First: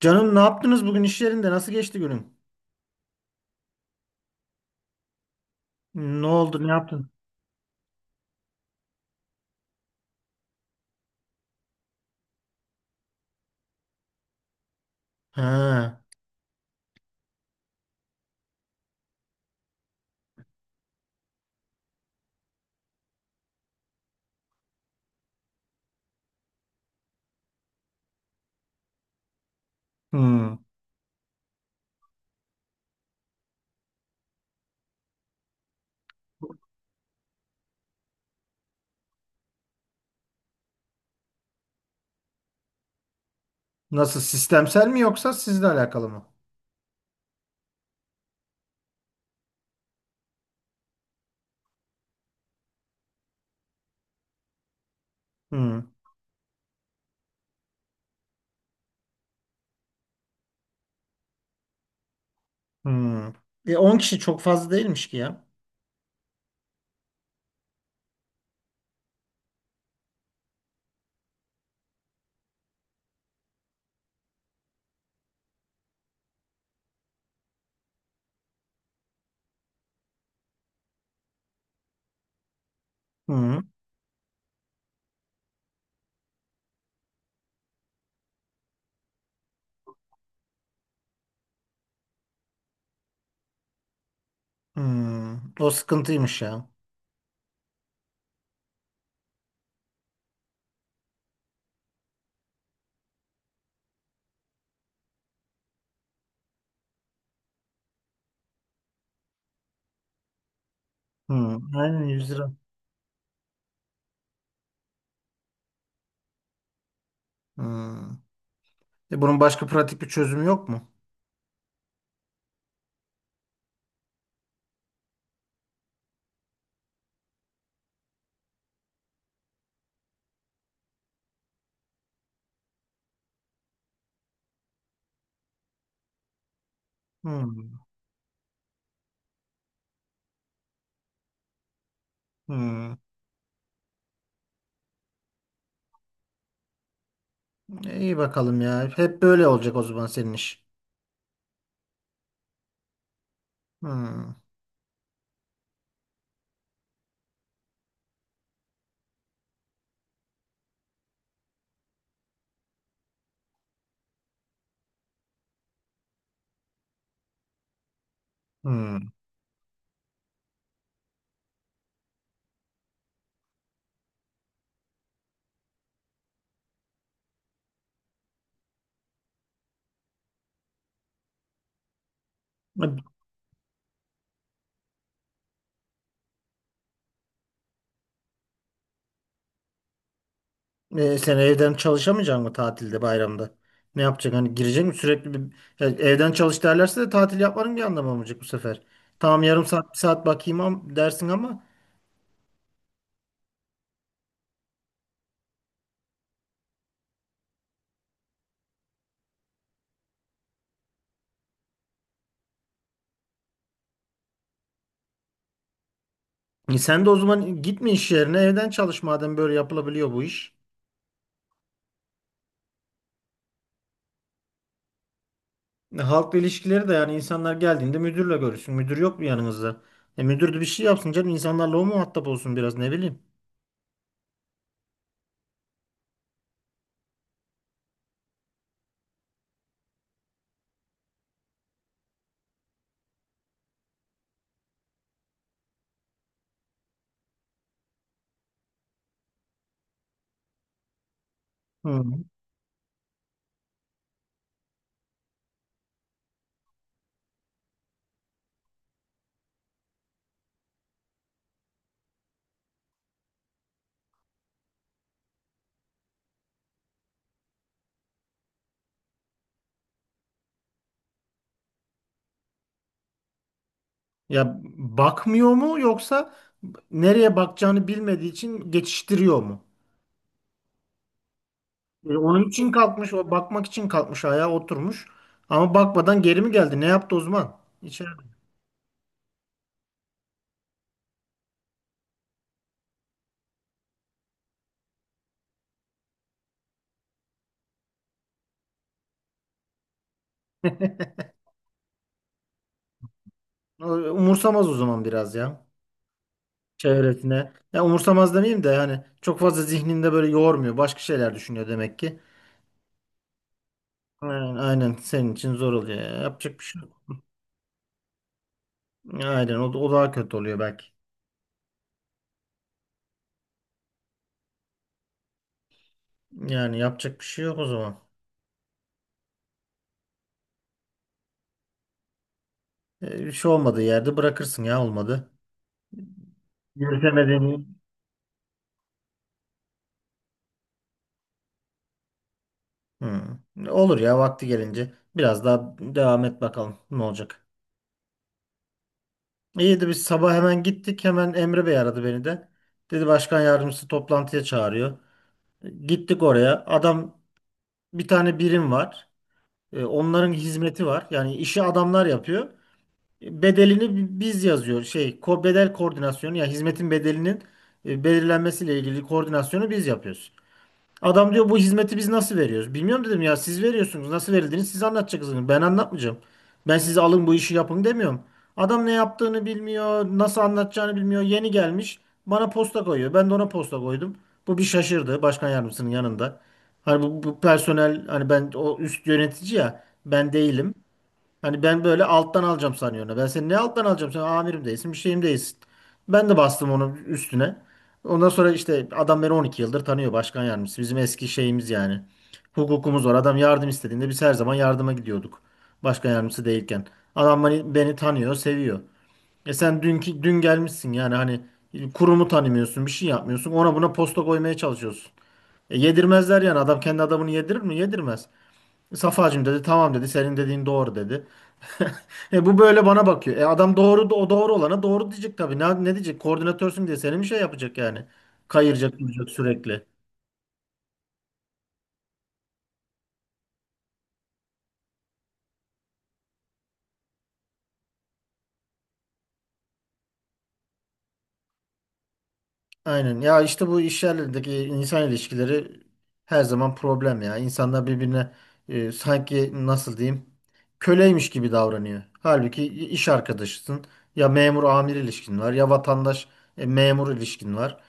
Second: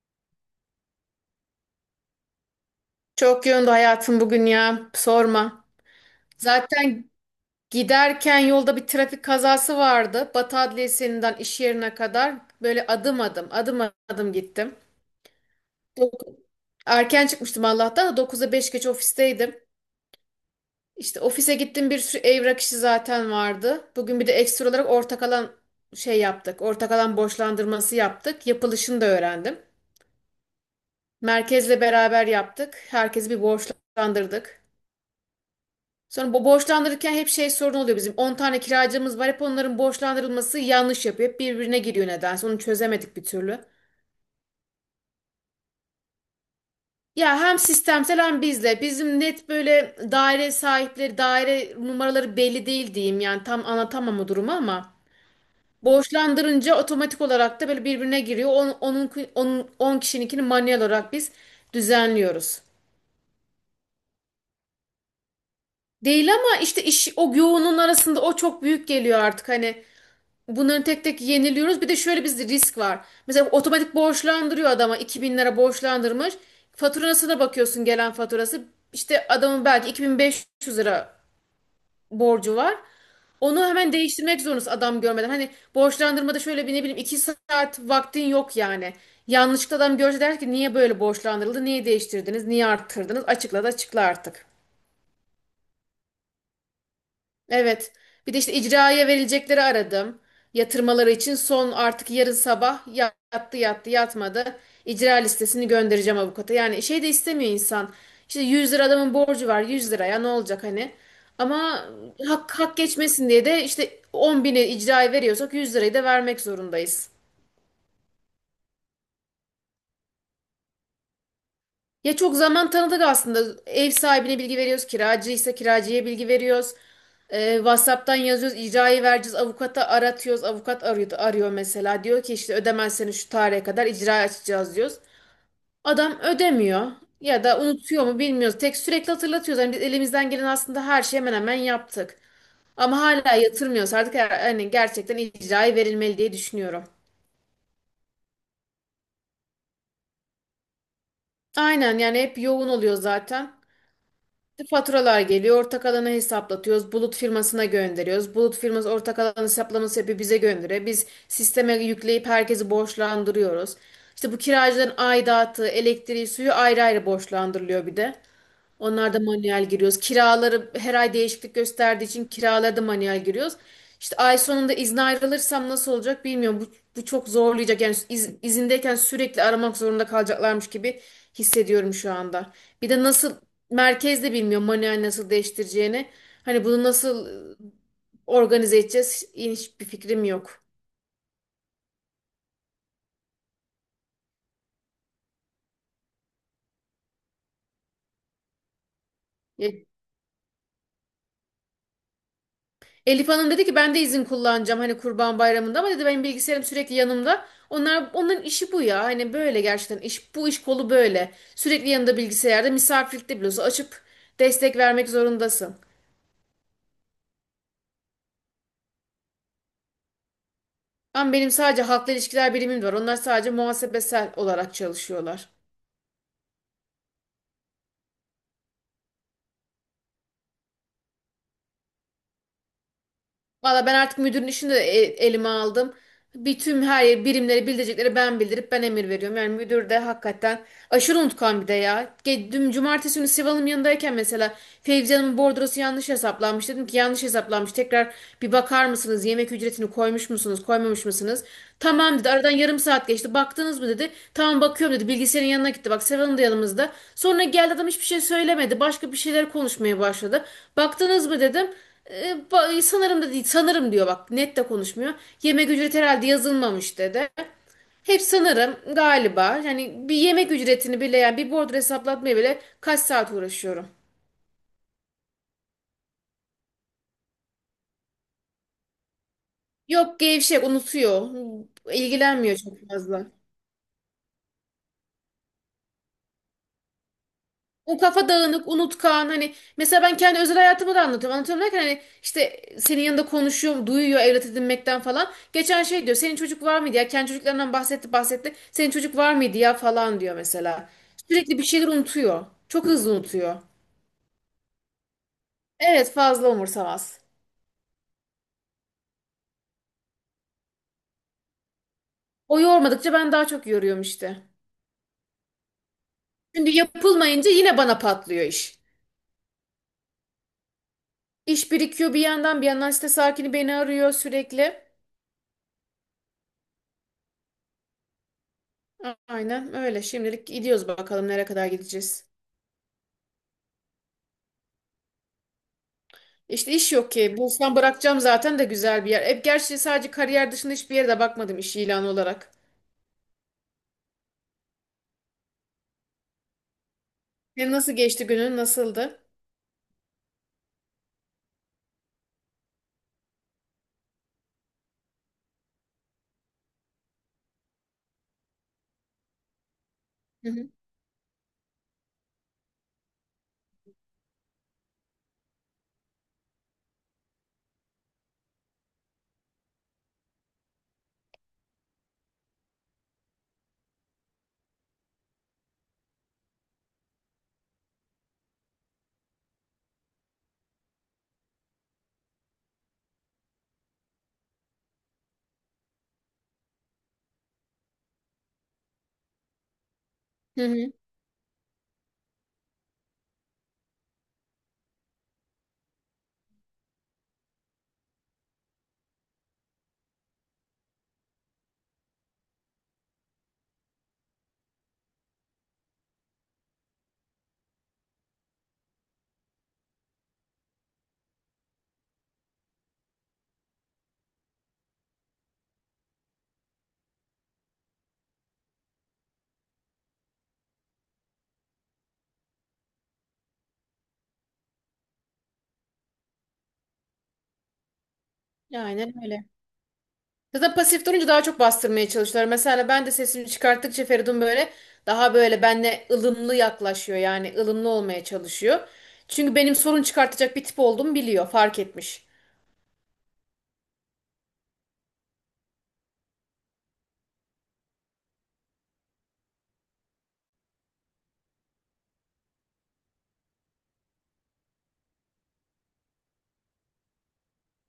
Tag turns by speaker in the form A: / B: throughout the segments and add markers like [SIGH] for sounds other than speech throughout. A: Canım ne yaptınız bugün iş yerinde? Nasıl geçti günün?
B: Çok yoğundu hayatım bugün ya. Sorma.
A: Ne oldu? Ne yaptın?
B: Zaten giderken yolda bir trafik kazası vardı. Batı Adliyesi'nden iş yerine kadar böyle adım adım gittim.
A: Ha.
B: Dok- Erken çıkmıştım Allah'tan da 9'a 5 geç ofisteydim. İşte ofise gittim, bir sürü evrak işi zaten vardı. Bugün bir de ekstra olarak ortak alan şey yaptık. Ortak alan borçlandırması yaptık. Yapılışını da öğrendim.
A: Hmm.
B: Merkezle beraber yaptık. Herkesi bir borçlandırdık. Sonra bu borçlandırırken hep şey sorun oluyor bizim. 10 tane kiracımız var. Hep onların borçlandırılması yanlış yapıyor. Hep birbirine giriyor nedense. Onu çözemedik bir türlü.
A: Nasıl? Sistemsel mi yoksa sizle alakalı mı?
B: Ya hem sistemsel hem bizle. Bizim net böyle daire sahipleri, daire numaraları belli değil diyeyim. Yani tam anlatamam o durumu ama
A: Hmm.
B: borçlandırınca otomatik olarak da böyle birbirine giriyor. 10 kişininkini manuel olarak biz düzenliyoruz.
A: Hmm. 10 kişi çok fazla değilmiş ki ya.
B: Değil ama işte iş, o yoğunluğun arasında o çok büyük geliyor artık, hani bunların tek tek yeniliyoruz. Bir de şöyle bir risk var. Mesela otomatik borçlandırıyor, adama 2.000 lira borçlandırmış. Faturasına bakıyorsun, gelen faturası. İşte adamın belki 2.500 lira borcu var.
A: Hmm.
B: Onu hemen değiştirmek zorundasın adam görmeden. Hani borçlandırmada şöyle bir, ne bileyim, 2 saat vaktin yok yani. Yanlışlıkla adam görse der ki niye böyle borçlandırıldı, niye değiştirdiniz, niye arttırdınız? Açıkla da açıkla artık.
A: Hmm. O sıkıntıymış ya.
B: Evet. Bir de işte icraya verilecekleri aradım. Yatırmaları için son, artık yarın sabah yattı yattı, yatmadı. İcra listesini göndereceğim avukata. Yani şey de istemiyor insan. İşte 100 lira adamın borcu var, 100 liraya ne olacak hani.
A: Hmm.
B: Ama
A: Aynen, 100
B: hak,
A: lira.
B: hak geçmesin diye de işte 10 bini icraya veriyorsak 100 lirayı da vermek zorundayız.
A: Hmm. Bunun başka pratik bir çözümü yok mu?
B: Ya çok zaman tanıdık aslında. Ev sahibine bilgi veriyoruz, kiracıysa kiracıya bilgi veriyoruz. WhatsApp'tan yazıyoruz, icrayı vereceğiz, avukata aratıyoruz. Avukat arıyor, arıyor mesela. Diyor ki işte ödemezseniz şu tarihe kadar icra açacağız diyoruz. Adam ödemiyor ya da
A: Hmm.
B: unutuyor mu bilmiyoruz. Tek sürekli hatırlatıyoruz. Yani biz elimizden gelen aslında her şeyi hemen hemen yaptık.
A: Hmm.
B: Ama hala yatırmıyoruz. Artık yani gerçekten icrayı verilmeli diye düşünüyorum.
A: İyi bakalım ya. Hep böyle olacak o zaman senin iş.
B: Aynen yani, hep yoğun oluyor zaten.
A: Hmm.
B: Faturalar geliyor, ortak alanı hesaplatıyoruz, bulut firmasına gönderiyoruz. Bulut firması ortak alanı hesaplaması yapıyor, bize gönderiyor. Biz sisteme yükleyip herkesi borçlandırıyoruz. İşte bu kiracıların aidatı, elektriği, suyu ayrı ayrı borçlandırılıyor bir de.
A: Hmm.
B: Onlarda manuel giriyoruz. Kiraları her ay değişiklik gösterdiği için kiralarda manuel giriyoruz. İşte ay sonunda izne ayrılırsam nasıl olacak bilmiyorum. Bu çok zorlayacak. Yani izindeyken sürekli aramak zorunda kalacaklarmış gibi hissediyorum şu anda. Bir de nasıl merkezde bilmiyorum manuel nasıl değiştireceğini. Hani bunu nasıl, organize edeceğiz? Hiçbir fikrim yok.
A: Sen evden çalışamayacaksın mı tatilde bayramda? Ne yapacaksın? Hani girecek mi sürekli bir? Ya evden çalış derlerse de tatil yapmanın bir anlamı olmayacak bu sefer. Tamam, yarım saat bir saat bakayım dersin ama
B: Elif Hanım dedi ki ben de izin kullanacağım hani Kurban Bayramı'nda, ama dedi benim bilgisayarım sürekli yanımda. Onlar, onların işi bu ya. Hani böyle gerçekten iş, bu iş kolu böyle. Sürekli yanında bilgisayarda, misafirlikte bile olsa açıp destek vermek zorundasın.
A: sen de o zaman gitme iş yerine, evden çalış madem böyle yapılabiliyor bu iş.
B: Ama benim sadece halkla ilişkiler birimim var. Onlar sadece muhasebesel olarak çalışıyorlar.
A: Halkla ilişkileri de, yani insanlar geldiğinde müdürle görüşsün. Müdür yok mu yanınızda? Müdür de bir şey yapsın canım, insanlarla o muhatap olsun biraz, ne bileyim.
B: Valla ben artık müdürün işini de elime aldım. Bir tüm her birimleri bildirecekleri ben bildirip ben emir veriyorum. Yani müdür de hakikaten aşırı unutkan bir de ya. Dün cumartesi günü Sival'ın yanındayken mesela Fevzi Hanım'ın bordrosu yanlış hesaplanmış. Dedim ki yanlış hesaplanmış. Tekrar bir bakar mısınız? Yemek ücretini koymuş musunuz? Koymamış mısınız?
A: Hı.
B: Tamam dedi. Aradan yarım saat geçti. Baktınız mı dedi. Tamam, bakıyorum dedi. Bilgisayarın yanına gitti. Bak Sival'ın da yanımızda. Sonra geldi adam, hiçbir şey söylemedi. Başka bir şeyler konuşmaya başladı. Baktınız mı dedim. Sanırım da değil, sanırım diyor, bak net de konuşmuyor. Yemek ücreti herhalde yazılmamış dedi. Hep sanırım, galiba, yani bir yemek ücretini bile, yani bir bordro hesaplatmaya bile kaç saat uğraşıyorum.
A: Ya bakmıyor mu yoksa nereye bakacağını bilmediği için geçiştiriyor mu?
B: Yok, gevşek, unutuyor.
A: Onun
B: İlgilenmiyor
A: için
B: çok
A: kalkmış, o
B: fazla.
A: bakmak için kalkmış ayağa, oturmuş. Ama bakmadan geri mi geldi? Ne yaptı Osman?
B: O
A: İçeride.
B: kafa dağınık, unutkan, hani mesela ben kendi özel hayatımı da anlatıyorum. Anlatıyorum derken hani işte senin yanında konuşuyor, duyuyor evlat edinmekten falan. Geçen şey diyor, senin çocuk var mıydı ya? Kendi çocuklarından bahsetti bahsetti. Senin çocuk var mıydı ya falan diyor mesela.
A: [LAUGHS]
B: Sürekli bir şeyler unutuyor. Çok hızlı unutuyor.
A: O, umursamaz o zaman biraz ya.
B: Evet, fazla umursamaz.
A: Çevresine. Ya umursamaz demeyeyim de, yani çok fazla zihninde böyle yormuyor. Başka şeyler düşünüyor demek ki.
B: O yormadıkça ben daha çok yoruyorum işte.
A: Aynen, aynen, senin için zor oluyor ya. Yapacak bir
B: Şimdi
A: şey yok.
B: yapılmayınca yine bana patlıyor iş.
A: Aynen, o daha kötü oluyor belki.
B: İş birikiyor, bir yandan bir yandan site sakini beni arıyor sürekli.
A: Yani yapacak bir şey yok o zaman.
B: Aynen öyle. Şimdilik gidiyoruz, bakalım nereye kadar gideceğiz.
A: Bir şey olmadığı yerde bırakırsın ya olmadı.
B: İşte iş yok ki.
A: Yürütemediğini.
B: Bulsam bırakacağım zaten de, güzel bir yer. Hep gerçi sadece kariyer dışında hiçbir yere de bakmadım iş ilanı olarak.
A: Hı. Olur ya, vakti gelince. Biraz daha devam et bakalım ne olacak.
B: Senin nasıl geçti günün? Nasıldı?
A: İyiydi, biz sabah hemen gittik. Hemen Emre Bey aradı beni de. Dedi başkan yardımcısı toplantıya çağırıyor. Gittik oraya. Adam, bir tane birim var. Onların
B: Hı hı.
A: hizmeti var. Yani işi adamlar yapıyor. Bedelini biz yazıyor. Bedel koordinasyonu, ya hizmetin bedelinin belirlenmesiyle ilgili koordinasyonu biz yapıyoruz. Adam diyor bu hizmeti biz nasıl veriyoruz? Bilmiyorum dedim, ya siz veriyorsunuz. Nasıl verildiğini siz anlatacaksınız. Ben anlatmayacağım. Ben size alın bu işi yapın demiyorum. Adam ne yaptığını bilmiyor. Nasıl anlatacağını bilmiyor. Yeni gelmiş. Bana posta koyuyor. Ben de ona posta koydum. Bu bir şaşırdı başkan yardımcısının yanında. Hani bu personel, hani ben o üst yönetici ya, ben
B: Hı
A: değilim.
B: hı.
A: Hani ben böyle alttan alacağım sanıyorum. Ben seni ne alttan alacağım? Sen amirim değilsin, bir şeyim değilsin. Ben de bastım onun üstüne. Ondan sonra işte adam beni 12 yıldır tanıyor, başkan yardımcısı. Bizim eski şeyimiz yani. Hukukumuz var. Adam yardım istediğinde biz her zaman yardıma gidiyorduk. Başkan yardımcısı değilken. Adam beni tanıyor, seviyor. E sen dünkü dün gelmişsin, yani hani kurumu tanımıyorsun, bir şey yapmıyorsun. Ona buna posta koymaya çalışıyorsun. E yedirmezler, yani adam kendi adamını yedirir mi? Yedirmez. Safacığım dedi, tamam dedi, senin dediğin doğru dedi. [LAUGHS] E bu böyle bana bakıyor. E adam doğru, o doğru olana doğru diyecek tabii. Ne diyecek? Koordinatörsün diye seni mi şey yapacak yani? Kayıracak
B: Aynen
A: duracak
B: öyle.
A: sürekli.
B: Zaten pasif durunca daha çok bastırmaya çalışıyorlar. Mesela ben de sesimi çıkarttıkça Feridun böyle daha böyle benle ılımlı yaklaşıyor. Yani ılımlı olmaya çalışıyor. Çünkü benim sorun çıkartacak bir tip olduğumu biliyor. Fark etmiş.
A: Aynen. Ya işte bu iş yerlerindeki insan ilişkileri her zaman problem ya. İnsanlar birbirine sanki, nasıl diyeyim, köleymiş gibi davranıyor. Halbuki iş arkadaşısın. Ya memur amir ilişkin var, ya vatandaş memur ilişkin var.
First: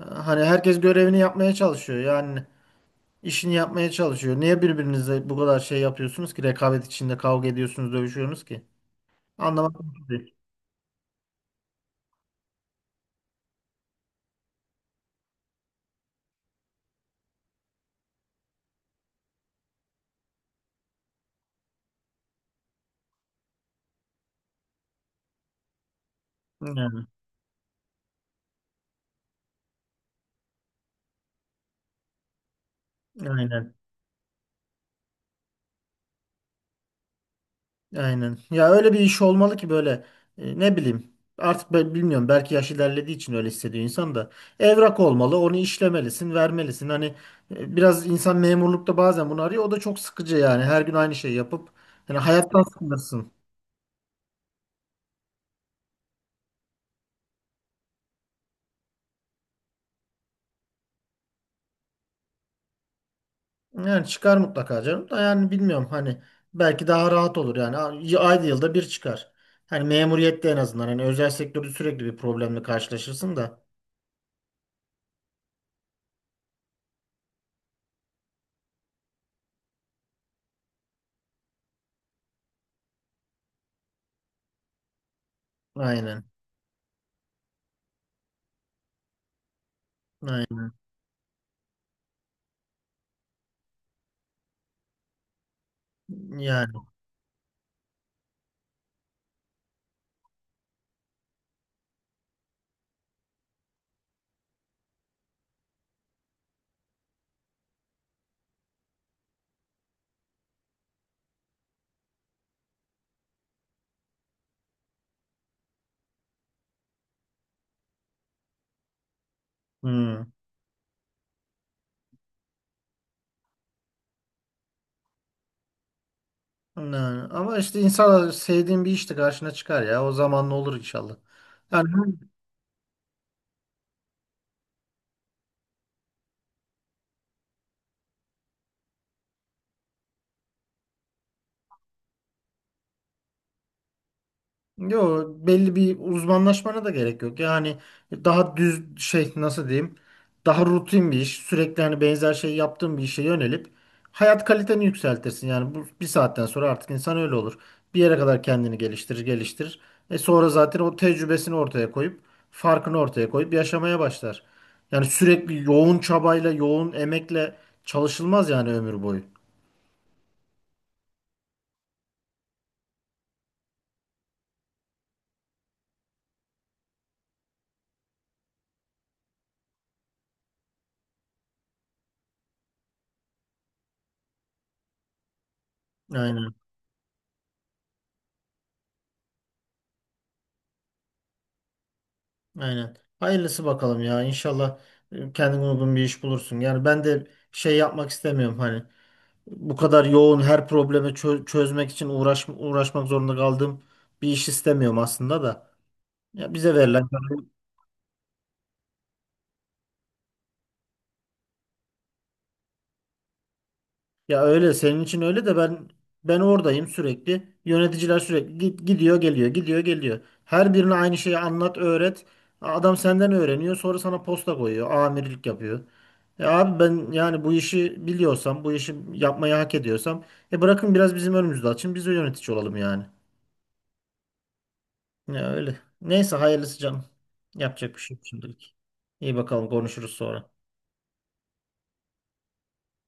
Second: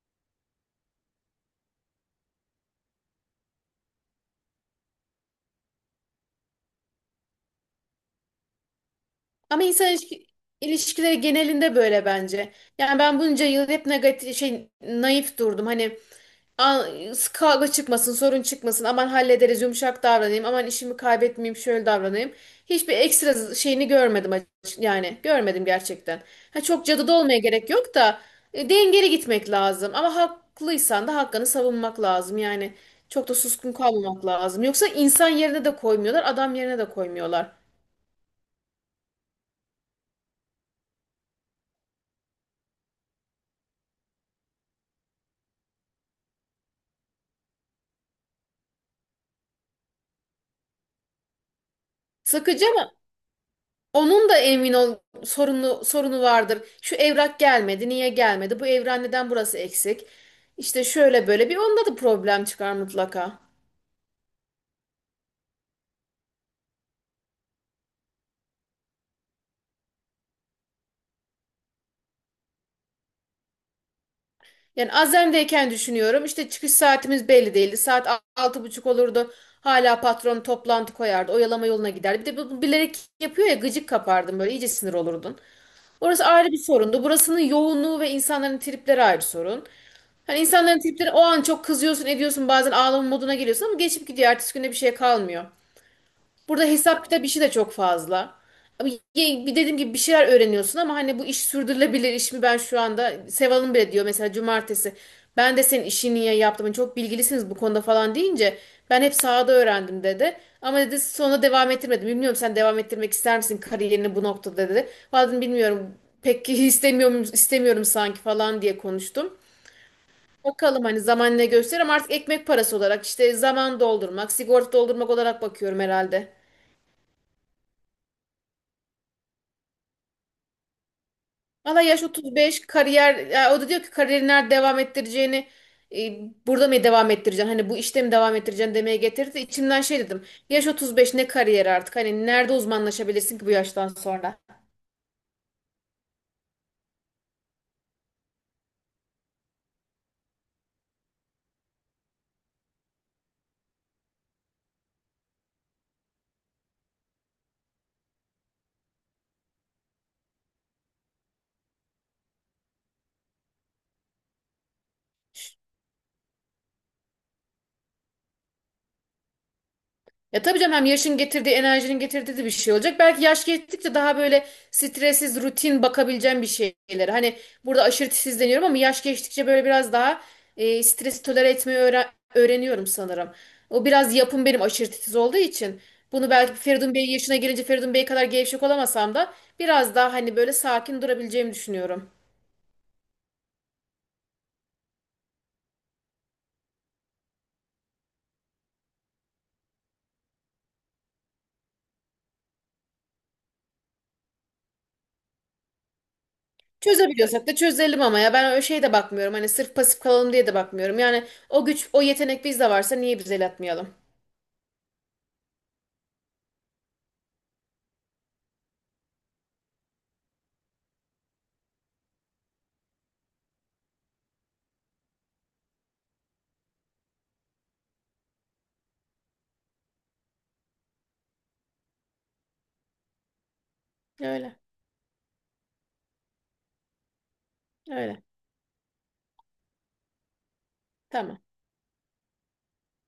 A: Hani herkes görevini yapmaya çalışıyor yani. İşini yapmaya çalışıyor. Niye birbirinizle bu kadar şey yapıyorsunuz ki? Rekabet içinde kavga ediyorsunuz, dövüşüyorsunuz ki?
B: Ama
A: Anlamak
B: insan
A: mümkün değil.
B: ilişkileri genelinde böyle bence. Yani ben bunca yıl hep negatif şey, naif durdum. Hani "Aa, kavga çıkmasın, sorun çıkmasın. Aman hallederiz, yumuşak davranayım. Aman işimi kaybetmeyeyim, şöyle davranayım." Hiçbir ekstra şeyini görmedim yani görmedim gerçekten. Ha, çok
A: Yani,
B: cadıda olmaya gerek yok da, dengeli gitmek lazım. Ama haklıysan da hakkını savunmak lazım. Yani çok da suskun
A: aynen.
B: kalmamak lazım. Yoksa insan yerine de koymuyorlar, adam yerine de koymuyorlar.
A: Aynen. Ya öyle bir iş olmalı ki, böyle, ne bileyim. Artık ben bilmiyorum. Belki yaş ilerlediği için öyle hissediyor insan da. Evrak olmalı. Onu işlemelisin, vermelisin. Hani biraz insan memurlukta bazen bunu arıyor. O da çok sıkıcı yani. Her gün aynı şeyi yapıp hani, hayattan
B: Sıkıcı ama
A: sıkılırsın.
B: onun da emin ol sorunu vardır. Şu evrak gelmedi, niye gelmedi? Bu evrak neden, burası eksik? İşte şöyle böyle, bir onda da problem çıkar mutlaka.
A: Yani çıkar mutlaka canım da, yani bilmiyorum hani, belki daha rahat olur yani. Ayda yılda bir çıkar. Hani memuriyette en azından, hani özel sektörde sürekli bir problemle karşılaşırsın da.
B: Yani Azem'deyken düşünüyorum, işte çıkış saatimiz belli değildi. Saat 6.30 olurdu. Hala patron toplantı koyardı. Oyalama yoluna giderdi. Bir de bu bilerek yapıyor ya, gıcık kapardın böyle, iyice sinir olurdun.
A: Aynen.
B: Orası ayrı bir sorundu. Burasının yoğunluğu ve insanların tripleri ayrı sorun. Hani
A: Aynen.
B: insanların tripleri, o an çok kızıyorsun, ediyorsun, bazen ağlama moduna geliyorsun ama geçip gidiyor. Ertesi günde bir şey kalmıyor. Burada
A: Yani.
B: hesap kitap işi de çok fazla. Ama bir dediğim gibi bir şeyler öğreniyorsun ama hani bu iş sürdürülebilir iş mi, ben şu anda Seval'ın bile diyor mesela cumartesi, ben de senin işini niye yaptım, hani çok bilgilisiniz bu konuda falan deyince, ben hep sahada öğrendim dedi, ama dedi sonra devam ettirmedim, bilmiyorum, sen devam ettirmek ister misin kariyerini bu noktada dedi. Vallahi dedim, bilmiyorum pek [LAUGHS] istemiyorum, istemiyorum sanki falan diye konuştum.
A: Hı.
B: Bakalım hani zaman ne gösterir, ama artık ekmek parası olarak, işte zaman doldurmak, sigorta doldurmak olarak bakıyorum herhalde.
A: Yani. Ama işte inşallah sevdiğin bir işte karşına çıkar ya. O zaman ne olur inşallah.
B: Valla,
A: Yani,
B: yaş 35, kariyer ya, o da diyor ki kariyerini nerede devam ettireceğini, e, burada mı devam ettireceksin, hani bu işte mi devam ettireceksin demeye getirdi. İçimden şey dedim, yaş 35, ne kariyer artık, hani nerede uzmanlaşabilirsin ki bu yaştan sonra.
A: yo, belli bir uzmanlaşmana da gerek yok. Yani daha düz şey, nasıl diyeyim? Daha rutin bir iş, sürekli hani benzer şey yaptığın bir işe yönelip hayat kaliteni yükseltirsin. Yani bu bir saatten sonra artık insan öyle olur. Bir yere kadar kendini geliştirir, geliştirir. E sonra zaten o tecrübesini ortaya koyup, farkını ortaya koyup yaşamaya başlar. Yani sürekli yoğun çabayla, yoğun emekle çalışılmaz yani, ömür boyu.
B: Ya tabii canım, hem yaşın getirdiği, enerjinin getirdiği de bir şey olacak. Belki yaş geçtikçe daha böyle stressiz, rutin bakabileceğim bir şeyler. Hani burada aşırı deniyorum, ama yaş geçtikçe böyle biraz daha, stresi tolere etmeyi öğreniyorum sanırım. O biraz yapım benim, aşırı titiz olduğu için. Bunu
A: Aynen.
B: belki Feridun Bey yaşına gelince, Feridun Bey kadar gevşek olamasam da biraz daha hani böyle sakin durabileceğimi düşünüyorum.
A: Aynen. Hayırlısı bakalım ya. İnşallah kendine uygun bir iş bulursun. Yani ben de şey yapmak istemiyorum, hani bu kadar yoğun, her problemi çözmek için uğraşmak zorunda kaldığım bir iş istemiyorum aslında da. Ya bize verilen.
B: Çözebiliyorsak da çözelim ama ya ben öyle şeye de bakmıyorum. Hani sırf pasif kalalım diye de bakmıyorum. Yani o güç, o yetenek bizde varsa niye biz el atmayalım?
A: Ya öyle senin için, öyle de ben, oradayım sürekli. Yöneticiler sürekli git, gidiyor geliyor gidiyor geliyor. Her birine aynı şeyi anlat öğret. Adam senden öğreniyor, sonra sana posta koyuyor. Amirlik yapıyor. Ya abi ben, yani bu işi biliyorsam, bu işi yapmayı hak ediyorsam e bırakın biraz bizim önümüzde açın, biz de yönetici olalım yani.
B: Öyle.
A: Ya öyle. Neyse, hayırlısı canım. Yapacak bir şey
B: Öyle.
A: yok şimdilik. İyi bakalım, konuşuruz sonra.
B: Tamam.